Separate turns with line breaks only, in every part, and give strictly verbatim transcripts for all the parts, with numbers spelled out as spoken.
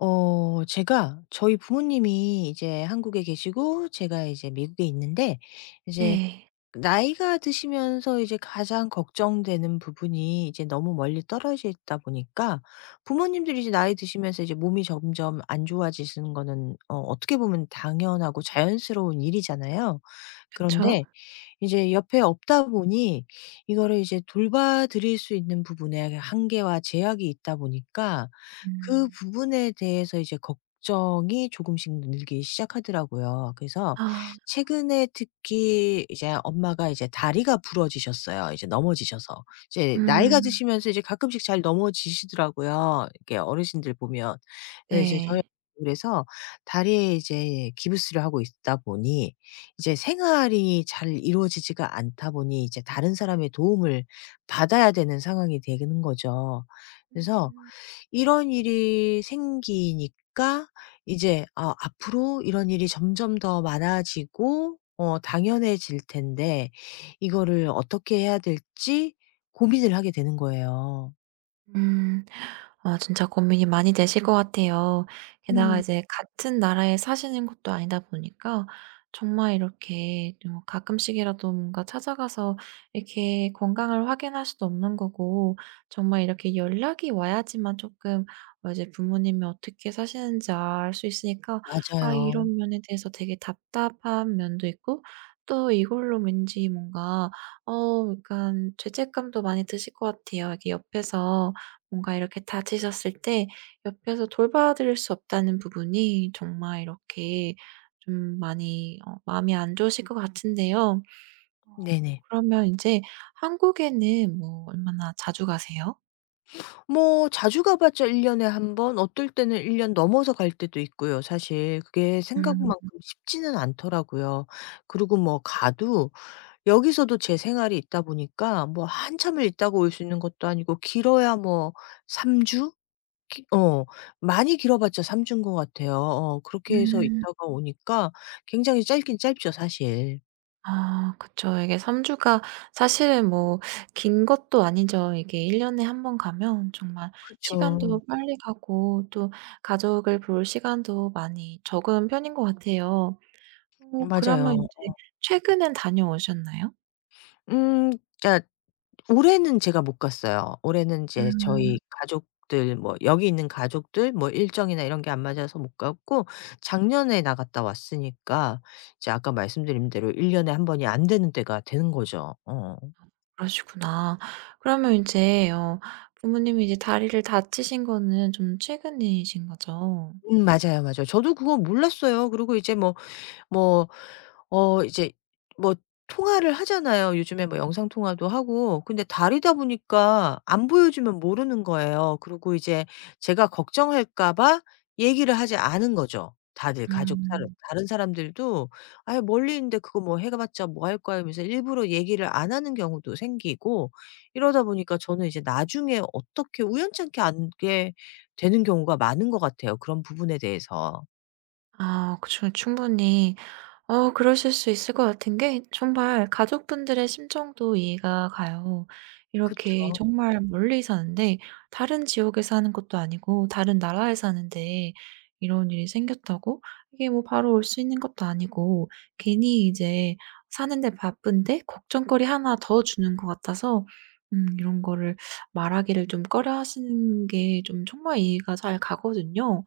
어 제가 저희 부모님이 이제 한국에 계시고, 제가 이제 미국에 있는데 이제
네.
나이가 드시면서 이제 가장 걱정되는 부분이, 이제 너무 멀리 떨어져 있다 보니까 부모님들이 이제 나이 드시면서 이제 몸이 점점 안 좋아지시는 거는, 어 어떻게 보면 당연하고 자연스러운 일이잖아요.
그쵸.
그런데 이제 옆에 없다 보니 이거를 이제 돌봐드릴 수 있는 부분에 한계와 제약이 있다 보니까, 그
음.
부분에 대해서 이제 걱정이 조금씩 늘기 시작하더라고요. 그래서
아.
최근에 특히 이제 엄마가 이제 다리가 부러지셨어요. 이제 넘어지셔서. 이제 나이가
음.
드시면서 이제 가끔씩 잘 넘어지시더라고요. 이렇게 어르신들 보면. 근데 이제 저희
네.
그래서 다리에 이제 기부스를 하고 있다 보니 이제 생활이 잘 이루어지지가 않다 보니 이제 다른 사람의 도움을 받아야 되는 상황이 되는 거죠. 그래서
음.
이런 일이 생기니까 이제 아 앞으로 이런 일이 점점 더 많아지고 어 당연해질 텐데 이거를 어떻게 해야 될지 고민을 하게 되는 거예요.
음. 아, 진짜 고민이 많이 되실 것 같아요. 게다가
음.
이제 같은 나라에 사시는 것도 아니다 보니까 정말 이렇게 좀 가끔씩이라도 뭔가 찾아가서 이렇게 건강을 확인할 수도 없는 거고, 정말 이렇게 연락이 와야지만 조금 어 이제 부모님이 어떻게 사시는지 알 수 있으니까 아,
맞아요.
이런 면에 대해서 되게 답답한 면도 있고, 또 이걸로 왠지 뭔가 어 약간 죄책감도 많이 드실 것 같아요. 이게 옆에서 뭔가 이렇게 다치셨을 때 옆에서 돌봐드릴 수 없다는 부분이 정말 이렇게 좀 많이 어 마음이 안 좋으실 것 음. 같은데요. 어.
네네.
그러면 이제 한국에는 뭐 얼마나 자주 가세요?
뭐 자주 가 봤자 일 년에 한번, 어떨 때는 일 년 넘어서 갈 때도 있고요. 사실 그게
음.
생각만큼 쉽지는 않더라고요. 그리고 뭐 가도 여기서도 제 생활이 있다 보니까 뭐 한참을 있다가 올 수 있는 것도 아니고, 길어야 뭐 삼 주? 기 어 많이 길어봤자 삼 주인 것 같아요. 어
음.
그렇게 해서
음.
있다가 오니까 굉장히 짧긴 짧죠 사실.
아 그쵸. 이게 삼 주 주가 사실은 뭐 긴 것도 아니죠. 이게 일 년 년에 한 번 가면 정말
그쵸.
시간도 빨리 가고 또 가족을 볼 시간도 많이 적은 편인 것 같아요. 어 그러면
맞아요.
인제 최근엔 다녀오셨나요?
음 그러니까 올해는 제가 못 갔어요. 올해는 이제
음
저희 가족들 뭐 여기 있는 가족들 뭐 일정이나 이런 게 안 맞아서 못 갔고, 작년에 나갔다 왔으니까 이제 아까 말씀드린 대로 일 년에 한 번이 안 되는 때가 되는 거죠. 어.
그러시구나. 그러면 인제 어 부모님이 이제 다리를 다치신 거는 좀 최근이신 거죠?
음 맞아요, 맞아요. 저도 그거 몰랐어요. 그리고 이제 뭐 뭐 어 이제 뭐 통화를 하잖아요. 요즘에 뭐 영상 통화도 하고. 근데 다르다 보니까 안 보여주면 모르는 거예요. 그리고 이제 제가 걱정할까 봐 얘기를 하지 않은 거죠. 다들 가족 다른
음.
다른 사람들도 아예 멀리 있는데 그거 뭐 해 봤자 뭐 할 거야" 하면서 일부러 얘기를 안 하는 경우도 생기고, 이러다 보니까 저는 이제 나중에 어떻게 우연찮게 안게 되는 경우가 많은 것 같아요, 그런 부분에 대해서.
아, 그 충 충분히 어 그러실 수 있을 것 같은 게 정말 가족분들의 심정도 이해가 가요. 이렇게
그쵸.
정말 멀리 사는데 다른 지역에 사는 것도 아니고 다른 나라에 사는데 이런 일이 생겼다고 이게 뭐 바로 올 수 있는 것도 아니고, 괜히 이제 사는데 바쁜데 걱정거리 하나 더 주는 것 같아서 음 이런 거를 말하기를 좀 꺼려하시는 게 좀 정말 이해가 잘 가거든요.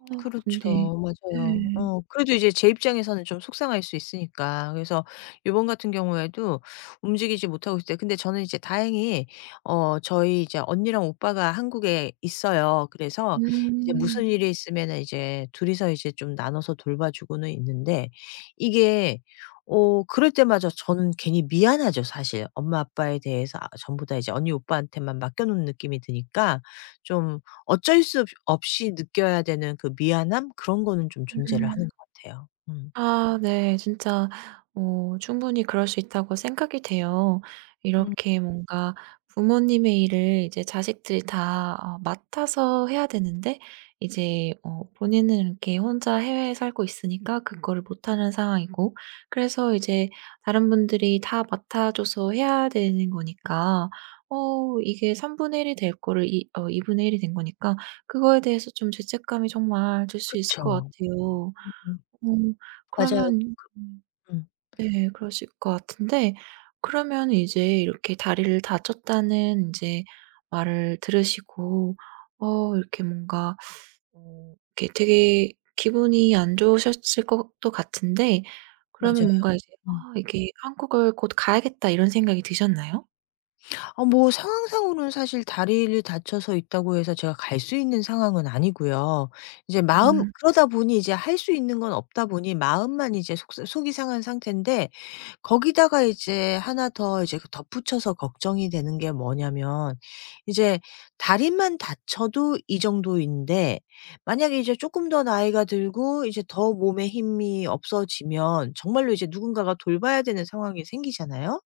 어 근데
그렇죠. 맞아요.
네.
어 그래도 이제 제 입장에서는 좀 속상할 수 있으니까. 그래서 요번 같은 경우에도 움직이지 못하고 있을 때, 근데 저는 이제 다행히 어 저희 이제 언니랑 오빠가 한국에 있어요. 그래서 이제 무슨
음.
일이 있으면은 이제 둘이서 이제 좀 나눠서 돌봐주고는 있는데, 이게 어 그럴 때마저 저는 괜히 미안하죠 사실. 엄마 아빠에 대해서 아 전부 다 이제 언니 오빠한테만 맡겨 놓은 느낌이 드니까, 좀 어쩔 수 없 없이 느껴야 되는 그 미안함 그런 거는 좀 존재를 음.
음.
하는 것 같아요. 음.
아 네. 진짜 어 충분히 그럴 수 있다고 생각이 돼요.
음.
이렇게 뭔가 부모님의 일을 이제 자식들이 다 어 맡아서 해야 되는데 이제 어 본인은 이렇게 혼자 해외에 살고 있으니까 그거를 못하는 상황이고, 그래서 이제 다른 분들이 다 맡아 줘서 해야 되는 거니까 어 이게 삼분의 일이 될 거를 이 어 이 분의 일이 된 거니까 그거에 대해서 좀 죄책감이 정말 들 수 있을 것
그쵸.
같아요.
음.
음.
맞아요.
그러면 음.
음.
네, 그러실 것 같은데 그러면 이제 이렇게 다리를 다쳤다는 인제 말을 들으시고 어 이렇게 뭔가 어 이렇게 되게 기분이 안 좋으셨을 것도 같은데, 그러면
맞아요.
뭔가 이제
음.
'아, 이게 한국을 곧 가야겠다.' 이런 생각이 드셨나요?
아 뭐 상황상으로는 사실 다리를 다쳐서 있다고 해서 제가 갈 수 있는 상황은 아니고요. 이제
음.
마음
음.
그러다 보니 이제 할 수 있는 건 없다 보니 마음만 이제 속 속이 상한 상태인데, 거기다가 이제 하나 더 이제 그 덧붙여서 걱정이 되는 게 뭐냐면 이제 다리만 다쳐도 이 정도인데, 만약에 이제 조금 더 나이가 들고 이제 더 몸에 힘이 없어지면 정말로 이제 누군가가 돌봐야 되는 상황이 생기잖아요.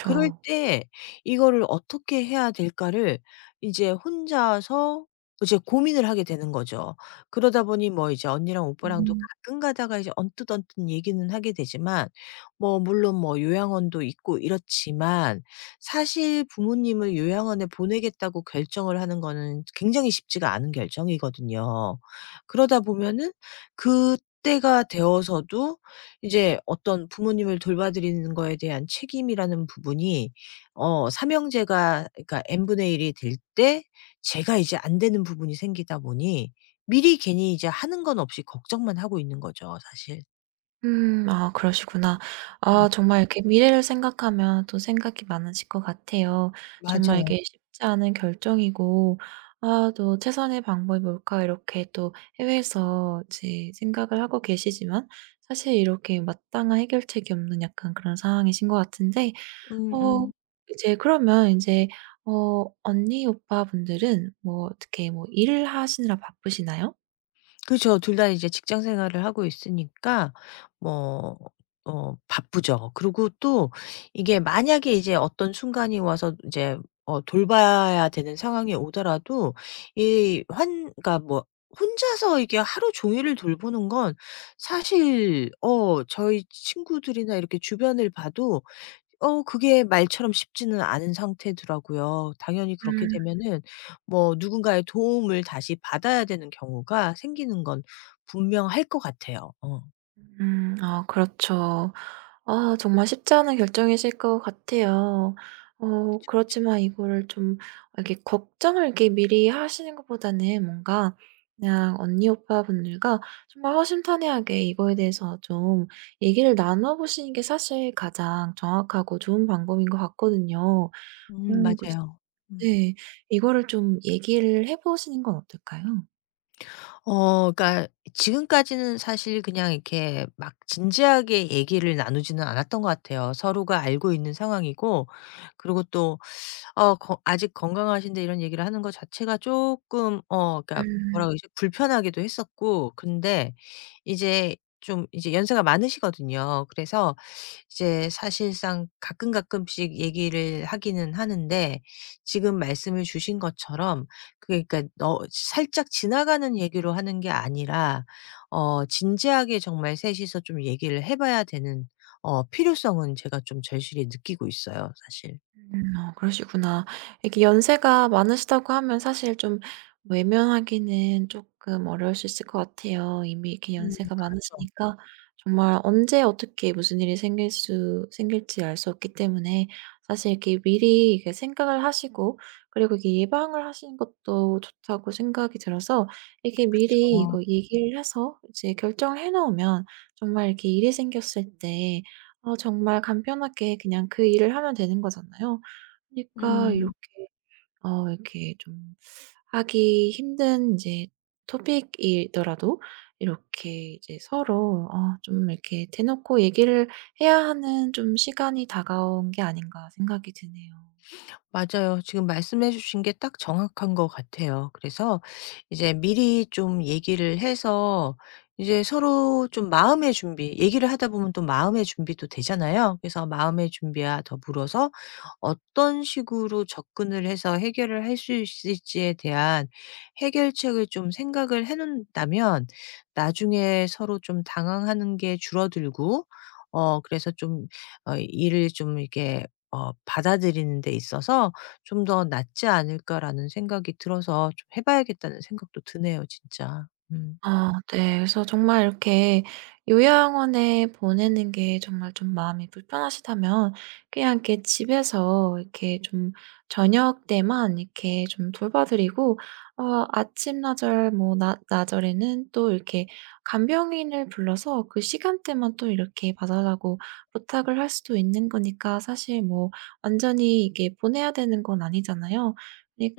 그럴 때 이거를 어떻게 해야 될까를 이제 혼자서 이제 고민을 하게 되는 거죠. 그러다 보니 뭐 이제 언니랑 오빠랑도
음.
가끔 가다가 이제 언뜻언뜻 얘기는 하게 되지만, 뭐 물론 뭐 요양원도 있고 이렇지만 사실 부모님을 요양원에 보내겠다고 결정을 하는 거는 굉장히 쉽지가 않은 결정이거든요. 그러다 보면은 그때가 되어서도 이제 어떤 부모님을 돌봐드리는 거에 대한 책임이라는 부분이 어 삼형제가 그러니까 n분의 일이 될 때 제가 이제 안 되는 부분이 생기다 보니, 미리 괜히 이제 하는 건 없이 걱정만 하고 있는 거죠 사실.
음. 아 그러시구나.
음.
아, 정말 이렇게 미래를 생각하면 또 생각이 많으실 것 같아요. 정말
맞아요.
이게 쉽지 않은 결정이고, 아, 또 '최선의 방법이 뭘까?' 이렇게 또 해외에서 이제 생각을 하고 계시지만 사실 이렇게 마땅한 해결책이 없는 약간 그런 상황이신 것 같은데. 어
음음.
이제 그러면 이제 어 언니 오빠분들은 뭐 어떻게 뭐 일을 하시느라 바쁘시나요?
그렇죠. 둘 다 이제 직장 생활을 하고 있으니까 뭐 어 바쁘죠. 그리고 또 이게 만약에 이제 어떤 순간이 와서 이제 어 돌봐야 되는 상황이 오더라도, 이 환 그러니까 뭐 혼자서 이게 하루 종일을 돌보는 건 사실 어 저희 친구들이나 이렇게 주변을 봐도 어 그게 말처럼 쉽지는 않은 상태더라고요. 당연히 그렇게
음.
되면은 뭐 누군가의 도움을 다시 받아야 되는 경우가 생기는 건 분명할 것 같아요. 어.
음. 아 그렇죠. 아, 정말 쉽지 않은 결정이실 것 같아요. 어
그쵸, 그쵸.
그렇지만 이거를 좀 이렇게 걱정을 이렇게 미리 하시는 것보다는 뭔가 그냥 언니 오빠분들과 정말 허심탄회하게 이거에 대해서 좀 얘기를 나눠 보시는 게 사실 가장 정확하고 좋은 방법인 것 같거든요.
음
음 그래서
맞아요. 음.
네. 이거를 좀 얘기를 해 보시는 건 어떨까요?
어 그러니까 지금까지는 사실 그냥 이렇게 막 진지하게 얘기를 나누지는 않았던 것 같아요. 서로가 알고 있는 상황이고, 그리고 또 어 거 아직 건강하신데 이런 얘기를 하는 것 자체가 조금 어 그러니까 뭐라
음.
그러지? 불편하기도 했었고. 근데 이제 좀 이제 연세가 많으시거든요. 그래서 이제 사실상 가끔가끔씩 얘기를 하기는 하는데, 지금 말씀을 주신 것처럼 그게 그러니까 너 살짝 지나가는 얘기로 하는 게 아니라 어 진지하게 정말 셋 이서 좀 얘기를 해 봐야 되는 어 필요성은 제가 좀 절실히 느끼고 있어요 사실.
음 어 그러시구나. 이렇게 연세가 많으시다고 하면 사실 좀 외면하기는 조금 어려울 수 있을 것 같아요. 이미 이렇게
음
연세가
그렇죠.
많으시니까 정말 언제 어떻게 무슨 일이 생길 수 생길지 알 수 없기 때문에 사실 이렇게 미리 이렇게 생각을 하시고, 그리고 이게 예방을 하시는 것도 좋다고 생각이 들어서 이렇게 미리
그쵸.
이거 얘기를 해서 이제 결정을 해 놓으면 정말 이렇게 일이 생겼을 때 어 정말 간편하게 그냥 그 일을 하면 되는 거잖아요. 그러니까 이렇게 어 이렇게 좀 하기 힘든 이제 토픽이더라도 이렇게 이제 서로 어 좀 이렇게 대놓고 얘기를 해야 하는 좀 시간이 다가온 게 아닌가 생각이 드네요.
맞아요. 지금 말씀해 주신 게 딱 정확한 것 같아요. 그래서 이제 미리 좀 얘기를 해서 이제 서로 좀 마음의 준비, 얘기를 하다 보면 또 마음의 준비도 되잖아요. 그래서 마음의 준비와 더불어서 어떤 식으로 접근을 해서 해결을 할 수 있을지에 대한 해결책을 좀 생각을 해 놓는다면, 나중에 서로 좀 당황하는 게 줄어들고 어 그래서 좀 어 일을 좀 이렇게 어 받아들이는 데 있어서 '좀 더 낫지 않을까.'라는 생각이 들어서 좀 해 봐야겠다는 생각도 드네요 진짜. 음.
아 네. 그래서 정말 이렇게 요양원에 보내는 게 정말 좀 마음이 불편하시다면 그냥 이렇게 집에서 이렇게 좀 저녁 때만 이렇게 좀 돌봐 드리고 어 아침 나절 뭐 낮 나절에는 또 이렇게 간병인을 불러서 그 시간대만 또 이렇게 봐 달라고 부탁을 할 수도 있는 거니까 사실 뭐 완전히 이게 보내야 되는 건 아니잖아요.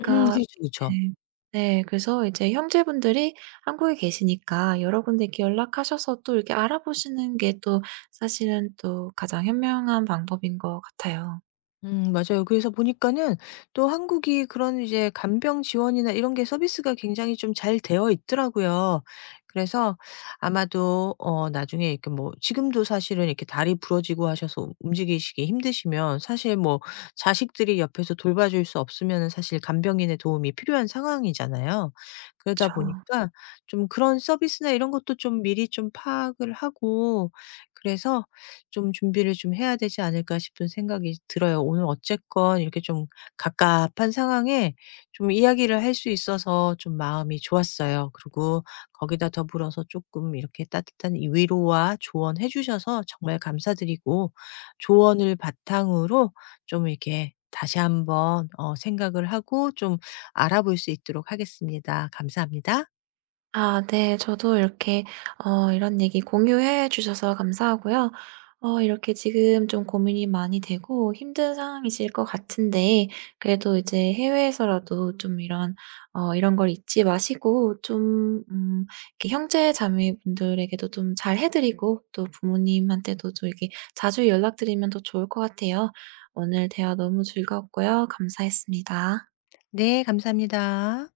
음 그렇죠, 그죠.
네. 네. 그래서 이제 형제분들이 한국에 계시니까 여러분들께 연락하셔서 또 이렇게 알아보시는 게 또 사실은 또 가장 현명한 방법인 것 같아요.
음 맞아요. 그래서 보니까는 또 한국이 그런 이제 간병 지원이나 이런 게 서비스가 굉장히 좀 잘 되어 있더라고요. 그래서 아마도 어 나중에 이렇게 뭐, 지금도 사실은 이렇게 다리 부러지고 하셔서 움직이시기 힘드시면 사실 뭐 자식들이 옆에서 돌봐줄 수 없으면은 사실 간병인의 도움이 필요한 상황이잖아요. 그러다
그쵸.
보니까 좀 그런 서비스나 이런 것도 좀 미리 좀 파악을 하고 그래서 좀 준비를 좀 해야 되지 않을까 싶은 생각이 들어요. 오늘 어쨌건 이렇게 좀 갑갑한 상황에 좀 이야기를 할 수 있어서 좀 마음이 좋았어요. 그리고 거기다 더불어서 조금 이렇게 따뜻한 이 위로와 조언해 주셔서 정말 감사드리고, 조언을 바탕으로 좀 이렇게 다시 한번 어 생각을 하고 좀 알아볼 수 있도록 하겠습니다. 감사합니다.
아 네. 저도 이렇게 어 이런 얘기 공유해 주셔서 감사하고요. 어 이렇게 지금 좀 고민이 많이 되고 힘든 상황이실 것 같은데, 그래도 이제 해외에서라도 좀 이런 어 이런 걸 잊지 마시고 좀 음 이렇게 형제 자매분들에게도 좀 잘해 드리고 또 부모님한테도 좀 이렇게 자주 연락드리면 더 좋을 것 같아요. 오늘 대화 너무 즐거웠고요. 감사했습니다.
네 감사합니다.